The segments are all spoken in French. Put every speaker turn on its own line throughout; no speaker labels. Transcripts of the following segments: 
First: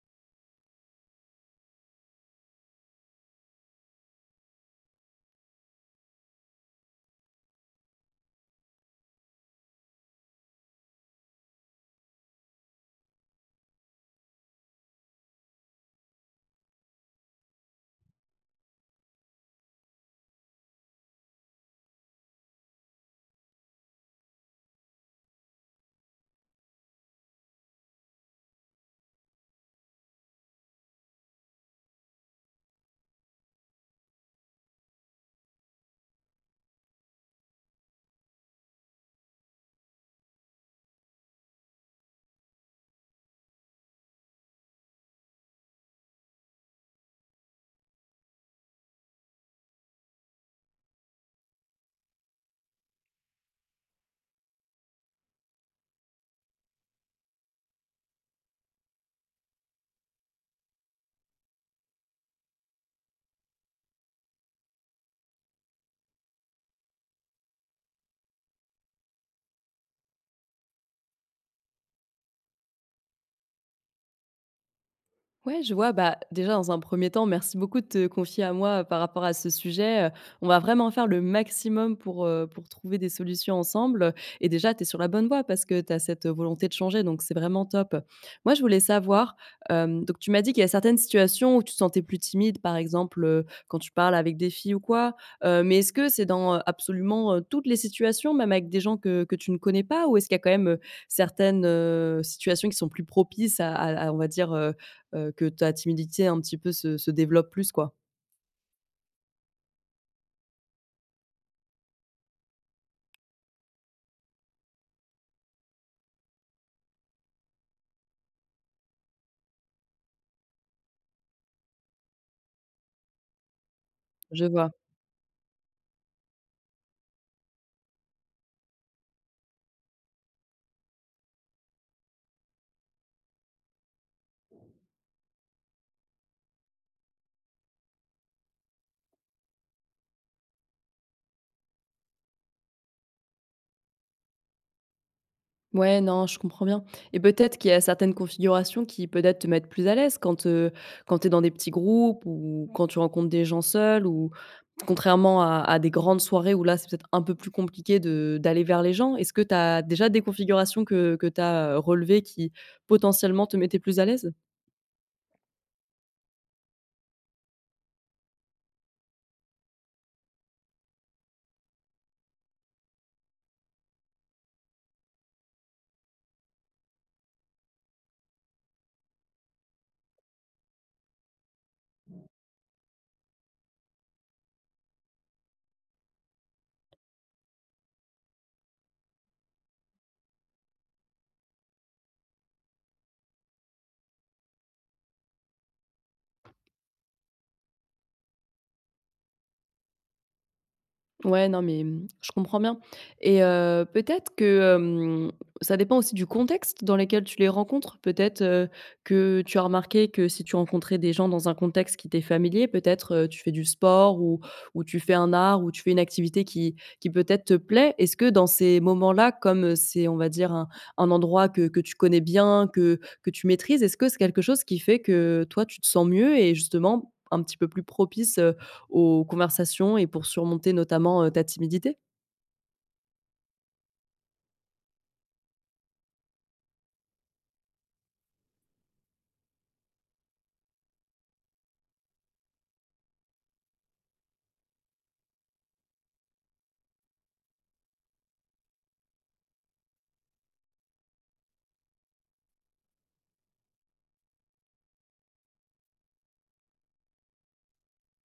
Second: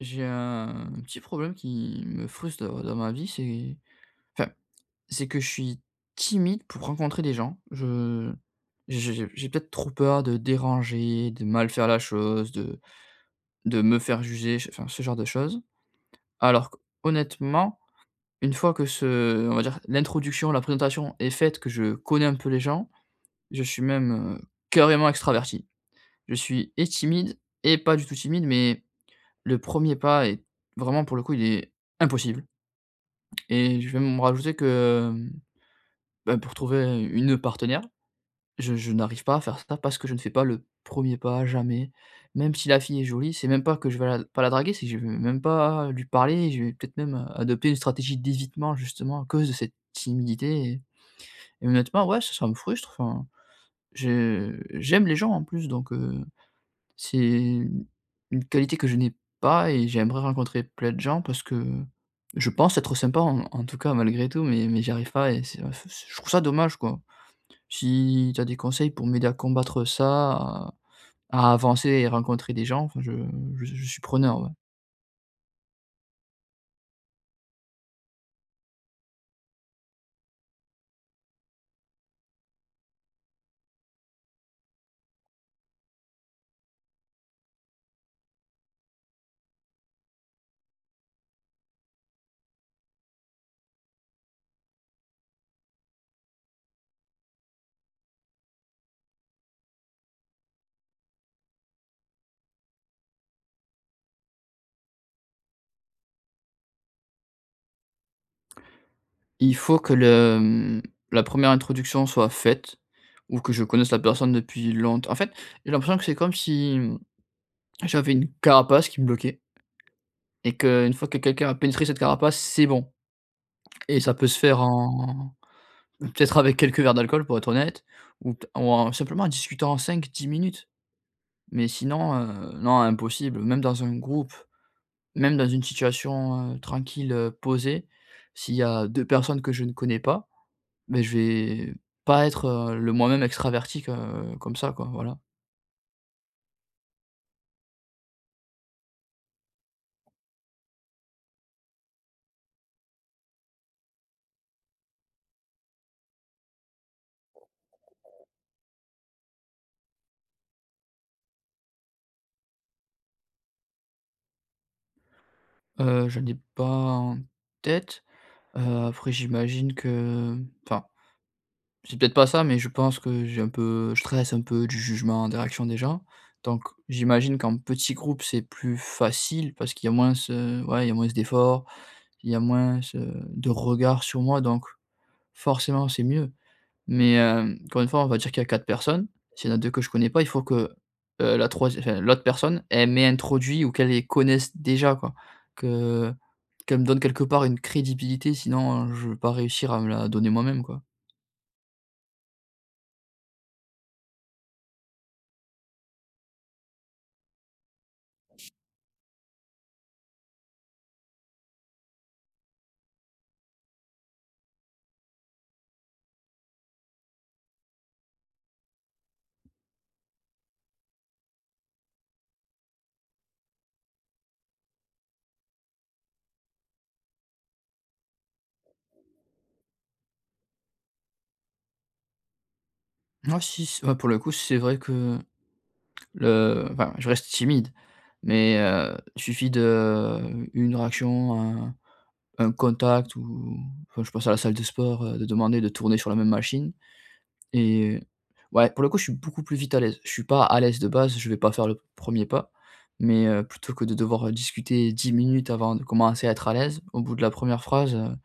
J'ai un petit problème qui me frustre, heu, dans ma vie, c'est enfin, c'est que je suis timide pour rencontrer des gens. Je j'ai j'ai j'ai peut-être trop peur de déranger, de mal faire la chose, de de me faire juger, ch enfin, ce genre de choses. Alors qu'honnêtement, une fois que ce, heu, on va dire l'introduction, la présentation est faite, que je connais un peu les gens, je suis même, heu, carrément extraverti. Je suis et timide et pas du tout timide, mais le 1er pas est vraiment, pour le coup, il est impossible et je vais même rajouter que, hem, bah, pour trouver une partenaire, je je n'arrive pas à faire ça, parce que je ne fais pas le 1er, jamais. Même si la fille est jolie, c'est même pas que je vais la pas la draguer, c'est que je vais même pas lui parler. Je vais peut-être même, heu, adopter une stratégie d'évitement, justement, à cause de cette timidité et et, honnêtement, ouais, ç ça me frustre, enfin. Je j'aime les gens, en plus, donc, heu, c'est une qualité que je n'ai pas et j'aimerais rencontrer plein de gens, parce que, je pense être sympa, en en tout cas, malgré tout, mais mais j'y arrive pas et c'est, heu, f ch je trouve ça dommage, quoi. Si tu as des conseils, pour m'aider à combattre ça à à avancer et rencontrer des gens, enfin, je je je suis preneur, ouais.
Ouais, je vois. Bah, déjà dans un 1er temps, merci beaucoup te confier à moi par rapport à ce sujet, heu, on va vraiment faire le maximum pour, heu, pour trouver des solutions ensemble. Et déjà tu es sur la bonne voie, parce que tu as cette volonté de changer donc c'est vraiment top. Moi, je voulais savoir, hem, donc tu m'as dit qu'il y a certaines situations où tu te sentais plus timide, par exemple, heu, quand tu parles avec des filles ou quoi. Heu mais est-ce que c'est dans, heu, absolument heu toutes les situations même avec des gens que que tu ne connais pas ou est-ce qu'il y a quand même heu, certaines heu situations qui sont plus propices à à on va dire, heu heu, que ta timidité un petit peu se se développe plus, quoi?
Il faut que le, mmh, la 1re introduction soit faite ou que je connaisse la personne depuis longte en fait, j'ai l'impression que c'est comme si, mmh, j'avais une carapace qui me bloquait et qu'une fois que quelqu'un a pénétré cette carapace, c'est bon et ça peut se
Je
faire
vois.
en peut-être avec quelques verres d'alcool, pour être honnête ou pe t ou en simplement, en discutant en 5-10 minutes mais sinon, heu, non impossible! Même dans un groupe, même dans une situation, heu, tranquille heu posée, s'il y a 2 personnes que je ne connais pas, beh je vais pas être heu le moi-même extraverti que comme ça quoi, voilà.
Ouais, non, je comprends bien et peut-être qu'il y a certaines configurations qui, peut-être, te mettent plus à l'aise quand, heu, quand tu es dans des petits groupes ou quand tu rencontres des gens seuls, ou, contrairement à à des grandes soirées, où là, c'est peut-être un peu plus compliqué de d'aller vers les gens. Est-ce que tu as déjà des configurations que que tu as, heu, relevées, qui, potentiellement, te mettaient plus à l'aise?
Heu, j'en ai pas en tête, heu, après, j'imagine que, mmh, enfin, c'est peut-être pas ça, mais je pense que, j'ai un peu je stresse un peu du jugement, des réactions des gens. Donc, j'imagine qu'en petit groupe, c'est plus facile, parce qu'il y a moins ce ouais, il y a moins d'efforts, il y a moins, heu, de regard sur moi, donc forcément c'est mieux. Mais, hem, encore une fois, on va dire qu'il y a 4 personnes, s'il y en a 2 que je connais pas, il faut que, heu, la troisiè enfin, l'autre personne, elle m'introduit ou qu'elle les connaisse déjà, quoi. Que qu'elle me donne, quelque part, une crédibilité, sinon, heu, je vais pas réussir à me la donner moi-même, quoi.
Ouais, non, mais, mmh, je comprends bien et heu, peut-être que, hem, ça dépend aussi du contexte dans lequel tu les rencontres? Peut-être, heu, que tu as remarqué que si tu rencontrais des gens dans un contexte qui t'es familier, peut-être, heu, tu fais du sport ou ou tu fais un art ou tu fais une activité qui qui peut-être te plaît. Est-ce que, dans ces moments-là, comme c'est, on va dire, un un endroit que que tu connais bien, que que tu maîtrises, est-ce que c'est quelque chose qui fait que, heu, toi, tu te sens mieux et justement, un petit peu plus propice, heu, aux conversations et pour surmonter, notamment, heu, ta timidité?
Moi si s heu, pour le coup c'est vrai que le enfin je reste timide mais, heu, suffit de, une réaction, un un un contact ou enfin je pense à la salle de sport, heu, de demander de tourner sur la même machine, et ouais pour le coup je suis beaucoup plus vite à l'aise. Je suis pas à l'aise de base, je vais pas faire le 1er pas, mais, heu, plutôt que de devoir, heu, discuter 10 minutes avant de commencer à être à l'aise, au bout de la 1re phrase, heu,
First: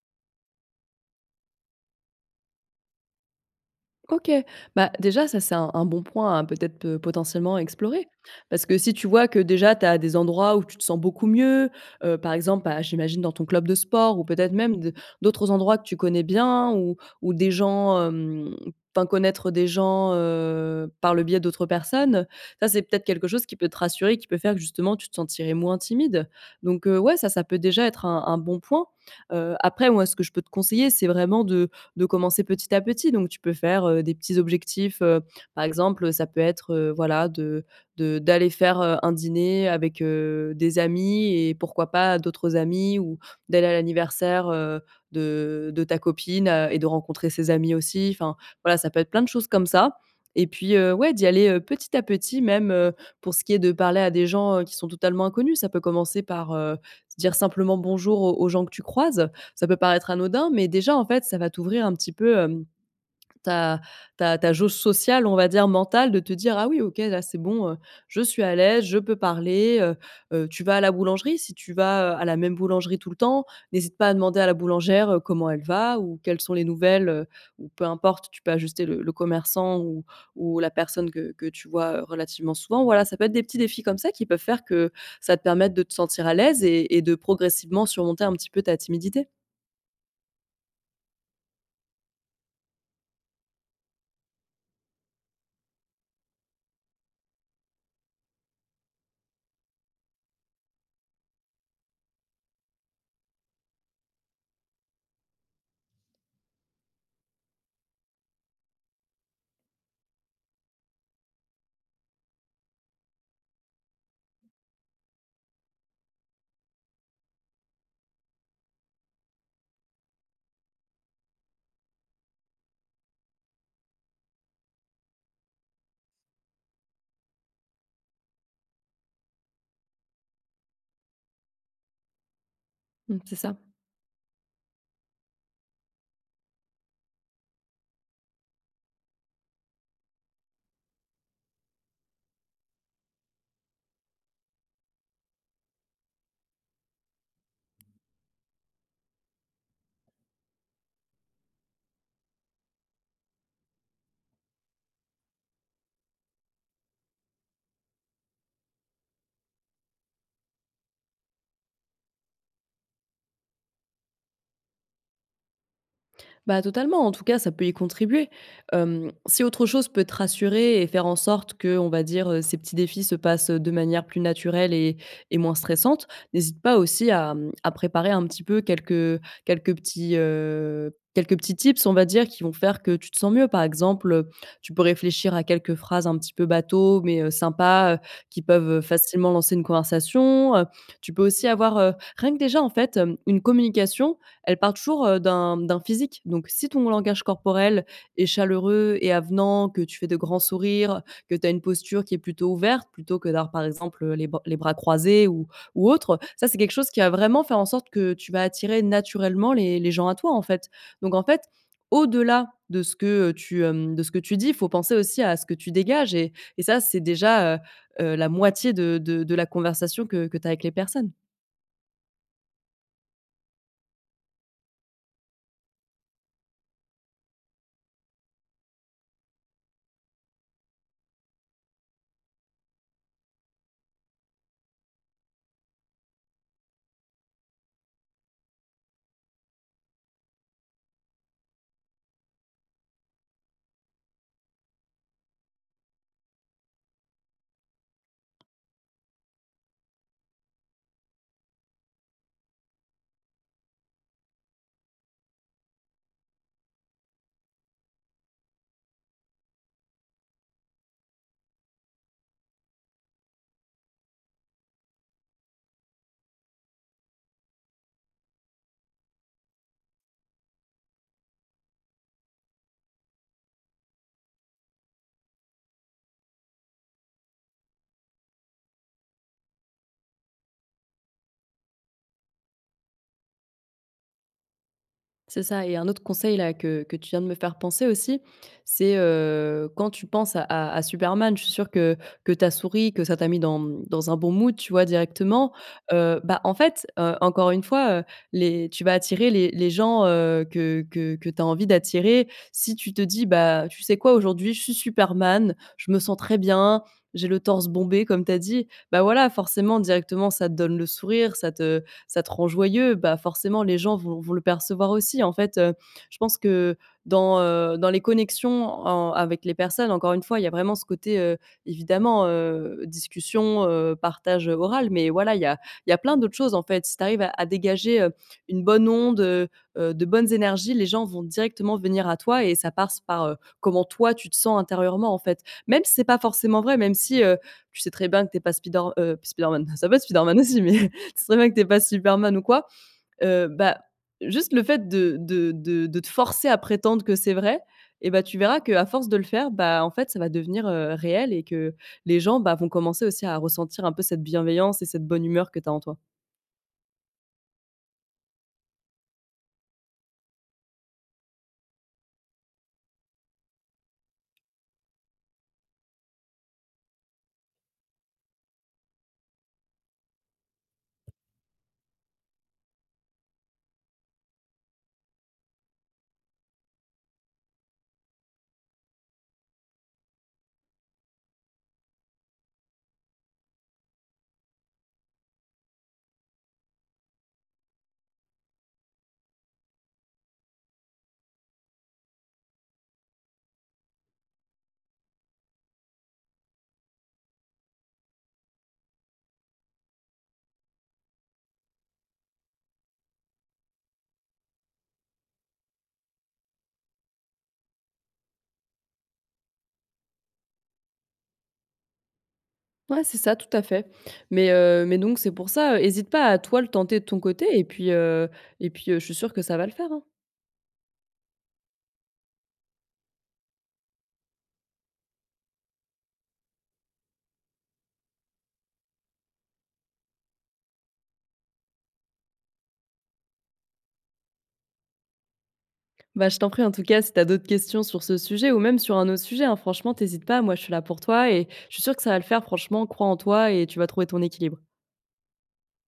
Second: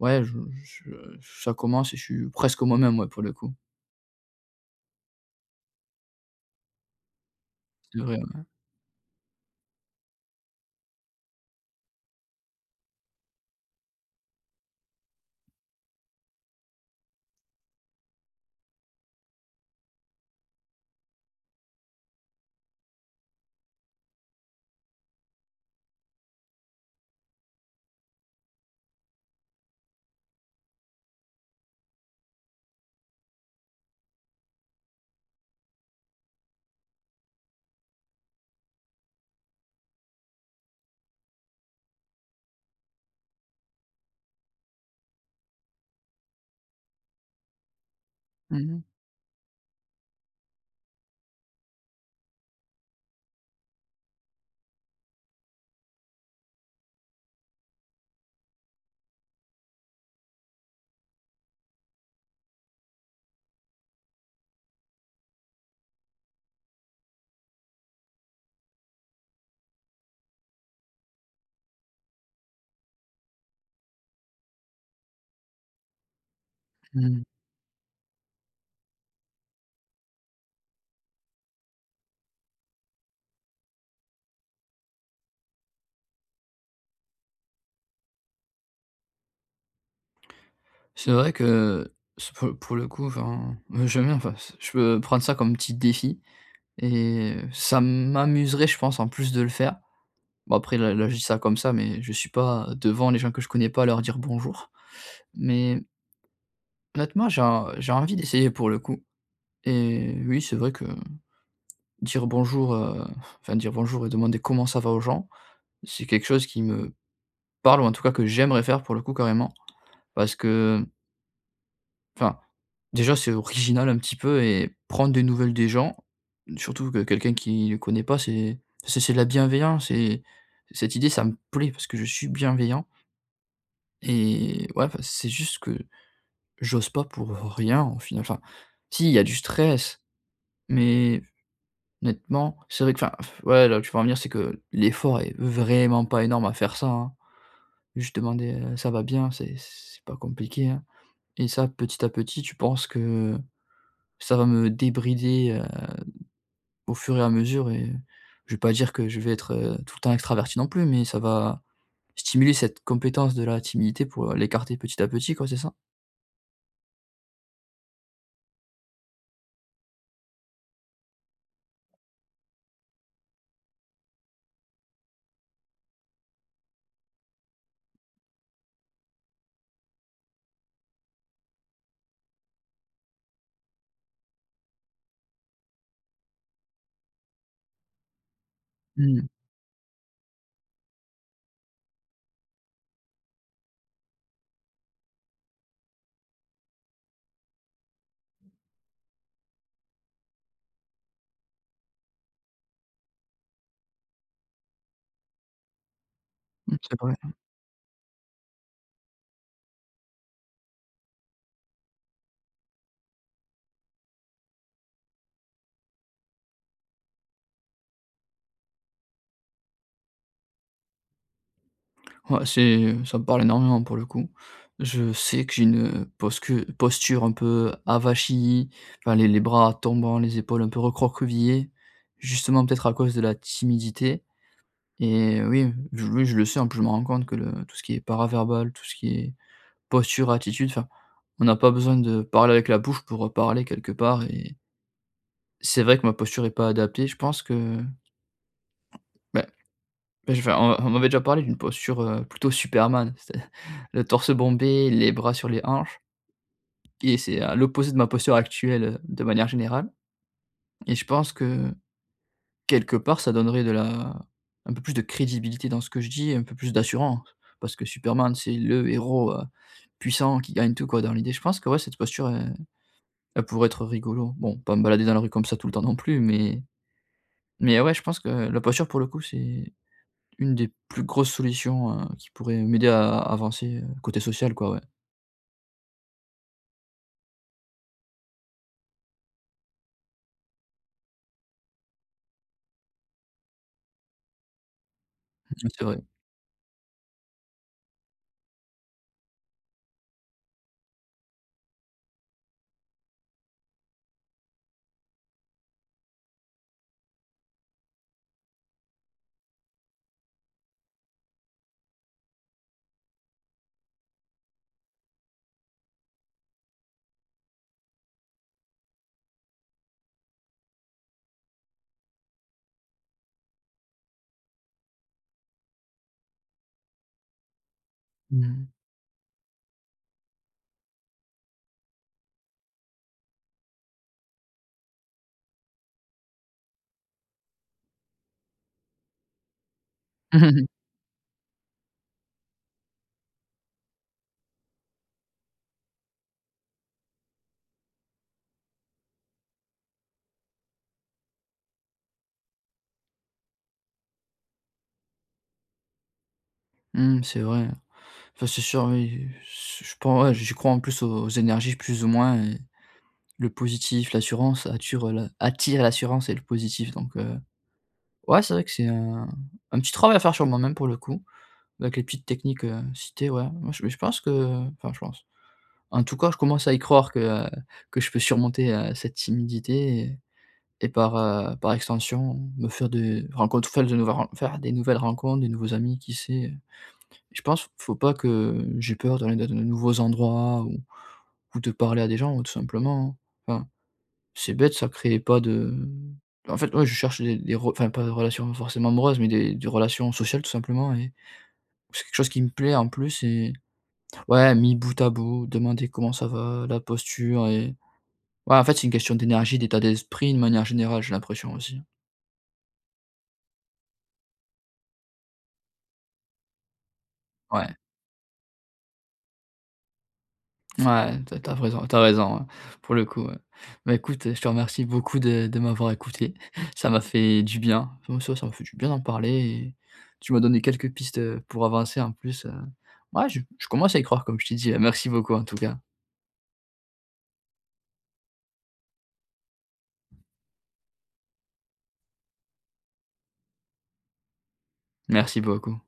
ouais je j je j ça commence et je suis presque moi-même ouais pour le coup.
OK, bah déjà ça c'est un un bon point, hein, peut-être, peut potentiellement à
C'est
explorer.
vrai, ouais.
Parce que si tu vois que déjà tu as des endroits où tu te sens beaucoup mieux, heu, par exemple, bah, j'imagine dans ton club de sport ou peut-être même de d'autres endroits que tu connais bien ou ou des gens, hem enfin connaître des gens, heu, par le biais d'autres personnes, ça c'est peut-être quelque chose qui peut te rassurer, qui peut faire que, justement, tu te sentirais moins timide. Donc, heu, ouais ça, ça peut déjà être un un bon point. Heu, après, moi, ce que je peux te conseiller, c'est vraiment de de commencer petit à petit, donc tu peux faire, heu, des petits objectifs, heu, par exemple, heu, ça peut être, heu, voilà de de d'aller faire, heu, un dîner avec, heu, des amis, et, pourquoi pas, d'autres amis ou d'aller à l'anniversaire, heu, de de ta copine a et de rencontrer ses amis aussi, enfin
Mmh
voilà,
mh.
ça peut être plein de choses comme ça. Et puis, heu, ouais d'y aller, heu, petit à petit, même, heu, pour ce qui est de parler à des gens, heu, qui sont totalement inconnus, ça peut commencer par, heu, se dire simplement «bonjour» aux aux gens que tu croises, ça peut paraître anodin mais déjà, en fait, ça va t'ouvrir un petit peu, hem, ta ta ta jauge sociale, on va dire, mentale, de te dire: «Ah oui OK là c'est bon, heu, je suis à l'aise, je peux parler heu», heu, tu vas à la boulangerie, si tu vas, heu, à la même boulangerie tout le temps, n'hésite pas à demander à la boulangère, heu, comment elle va ou quelles sont les nouvelles,
Mmh.
heu, ou peu importe, tu peux ajuster le le commerçant ou ou la personne que que tu vois, heu, relativement souvent. Voilà, ça peut être des petits défis comme ça, qui peuvent faire que ça te permette de te sentir à l'aise et et de progressivement surmonter un petit peu ta timidité.
C'est vrai que, c pour pour le coup, enfin, b je veux bien, enfin, s je peux prendre ça comme petit défi et, heu, ça m'amuserait, je pense, en plus de le faire. Bon, après, là là je dis ça comme ça, mais je suis pas devant les gens que je connais pas à leur dire «bonjour», mais honnêtement, j'ai en j'ai envie d'essayer pour le coup, et oui, c'est vrai que dire «bonjour», heu, f enfin dire «bonjour» et demander «comment ça va?» aux gens, c'est quelque chose qui me parle ou en tout cas, que j'aimerais faire pour le coup carrément parce que, mmh enfin, déjà, c'est original un petit peu et prendre des nouvelles des gens, surtout que quelqu'un qui le connaît pas, c'est c'est c'est de la bienveillance, et cette idée, ça me plaît parce que je suis bienveillant.
Mmh, c'est ça.
Et ouais, enfin, c'est juste que j'ose pas pour, heu, rien, au final. Enfin si, il y a du stress, mais honnêtement, c'est vrai que enfin, f ouais, là où tu veux en venir, c'est que l l'effort est vraiment pas énorme à faire ça, hein. Juste demander, heu, «ça va bien?», c'est c c'est pas compliqué, hein, et ça, petit à petit, tu penses que ça va me débrider, heu, au fur et à mesure et je vais pas dire que je vais être, heu, tout le temps extraverti non plus, mais ça va stimuler cette compétence de la timidité pour, heu, l'écarter petit à petit, quoi, c'est ça?
Bah, totalement, en tout cas, ça peut y contribuer. Hem, si autre chose peut te rassurer et faire en sorte qu'on va dire, heu, ces petits défis se passent, heu, de manière plus naturelle, et et moins stressante, n'hésite pas aussi à, mmh, à préparer un petit peu quelques, heu, quelques petits, heu, quelques petits tips, on va dire, qui vont faire que, tu te sens mieux. Par exemple, heu, tu peux réfléchir à quelques phrases un petit peu bateau, mais, heu, sympa, heu, qui peuvent, heu,
Mmh.
facilement lancer une conversation. Heu, tu peux aussi avoir, heu rien que déjà, en fait, hem une communication, elle part toujours, heu, d'un d'un physique, donc si ton langage corporel est chaleureux et avenant, que tu fais de grands sourires, que tu as une posture qui est plutôt ouverte plutôt que d'avoir par exemple, heu, les ba les bras croisés ou ou autre, ça, c'est quelque
Mmh,
chose qui
c'est
va
vrai, mmh.
vraiment faire en sorte que tu vas attirer naturellement les les gens à toi, en fait, donc en fait, au-delà de ce que, heu, tu, hem de ce que tu dis, faut penser aussi à ce que tu dégages et et ça, c'est déjà, heu, heu, la moitié de de de la conversation que que tu as avec les personnes.
Ouais, c'est ça me parle énormément, pour le coup. Je sais que j'ai une heu, posque posture un peu avachie, enfin les les bras tombants, les épaules un peu recroquevillées, justement peut-être à cause de la timidité. Et heu, oui, oui, je le sais, en plus, je me rends compte que le tout ce qui est para-verbal, tout ce qui est posture, attitude, enfin, on n'a pas besoin de parler avec la bouche pour heu, parler, quelque part et c'est vrai que ma posture est pas adaptée, je pense que bah, mais je vais enfin on on m'avait déjà parlé d'une posture heu, plutôt Superman, c'est à le torse bombé, les bras sur les hanches, et c'est à l'opposé de ma posture actuelle heu, de manière générale. Et je pense que, quelque part, ça donnerait de la un peu plus de crédibilité dans ce que je dis, un peu plus d'assurant, parce que Superman, c'est le héros heu, puissant, qui gagne tout, quoi, dans l'idée. Je pense que, ouais, cette posture elle elle pourrait être rigolo. Bon, pas me balader dans la rue comme ça tout le temps non plus mais mais, ouais, je pense que la posture, pour le coup, c'est une des plus grosses solutions heu, qui pourraient m'aider à avancer heu, côté social, quoi, ouais.
C'est ça et un autre conseil-là que que tu viens de me faire penser aussi. C'est heu, quand tu penses à à Superman, je suis sûre que que tu as souri, que ça t'a mis dans, mmh, dans un bon mood, tu vois? Directement.
Oui, c'est vrai.
Heu, bah, en fait, heu, encore une fois, heu, les, tu vas attirer les les gens, heu, que que que tu as envie d'attirer, si tu te dis: «Bah, tu sais quoi? Aujourd'hui, je suis superman, je me sens très bien, j'ai le torse bombé», comme tu as dit. Bah, voilà, forcément, directement, ça te donne le sourire, ça te ça te rend joyeux, bah forcément les gens vont vont le percevoir aussi, en fait, heu. Je pense que dans, heu, dans les connexions en avec les personnes encore une fois, il y a vraiment ce côté, heu, évidemment, heu, discussion, heu, partage, heu, oral. Mais voilà il y a il y a plein d'autres choses en fait, si tu arrives à à dégager, heu, une
Mmh.
bonne onde, heu, heu, de bonnes énergies, les gens vont directement venir à toi et ça passe par, heu, comment toi, tu te sens intérieurement en fait. Même si c'est pas forcément vrai, même si, heu, tu sais très bien que tu es pas Spider heu pas Spider-Man, ça va Spider-Man aussi mais, tu sais très bien que tu es pas Superman ou quoi. Heu, bah, juste le fait de de de de te forcer à prétendre que c'est vrai, et bah, tu verras qu'à force de le faire, bah, en fait, ça va devenir, heu, réel et que les gens, bah vont commencer aussi à ressentir un peu cette bienveillance et cette bonne humeur que tu as en toi.
Mmh, c'est vrai. Enfin c'est sûr oui, heu, su je pen ouais, j'y crois, en plus, aux aux énergies, plus ou moins et le positif, l'assurance attirent la attirent l'assurance et le positif, donc heu. Ouais c'est vrai que c'est un un petit travail à faire sur moi-même pour le coup, avec les petites techniques, heu, citées, ouais moi mais je pense que enfin, je pense, en tout cas je commence à y croire que, heu, que je peux surmonter, heu, cette timidité et et par, heu, par extension me faire des rencontres faire des nouvelles ren faire des nouvelles rencontres, des nouveaux amis. Qui sait, heu? Je pense, faut pas que j'ai peur d'aller dans les nouveaux endroits ou ou de parler à des gens tout simplement, hein. Enfin, c'est bête, ça crée pas de en fait, ouais, je cherche des des re enfin pas des relations forcément amoureuses, mais des des relations sociales, tout simplement et c'est quelque chose qui me plaît en plus et ouais, mis bout à bout, demander comment ça va, la posture et ouais, en fait, c'est une question d'énergie, d'état d'esprit de manière générale, j'ai l'impression aussi.
Ouais, c'est ça, tout à fait. Mais, heu, mais donc c'est pour ça, heu, hésite pas, à toi, le tenter de ton côté et
Ouais.
puis, heu et puis, heu, je suis sûre que ça va le faire, hein.
Ouais, tu as tu as raison, tu as raison hein, pour le coup, ouais. Bah, écoute, heu, je te remercie beaucoup de de m'avoir écouté, ça m'a fait du bien. Ouais, ça m'a fait du bien d'en parler et tu m'as donné quelques pistes, heu, pour avancer en plus, heu. Ouais, je je commence à y croire comme je t'ai dit, heu, merci beaucoup, en tout cas.
Bah, je t'en prie, en tout cas, si tu as d'autres questions sur ce sujet ou même sur un autre sujet, hein, franchement tu hésites pas. Moi, je suis là pour toi et je suis sûre que ça va le faire franchement, crois en toi et tu vas trouver ton équilibre.
Merci beaucoup.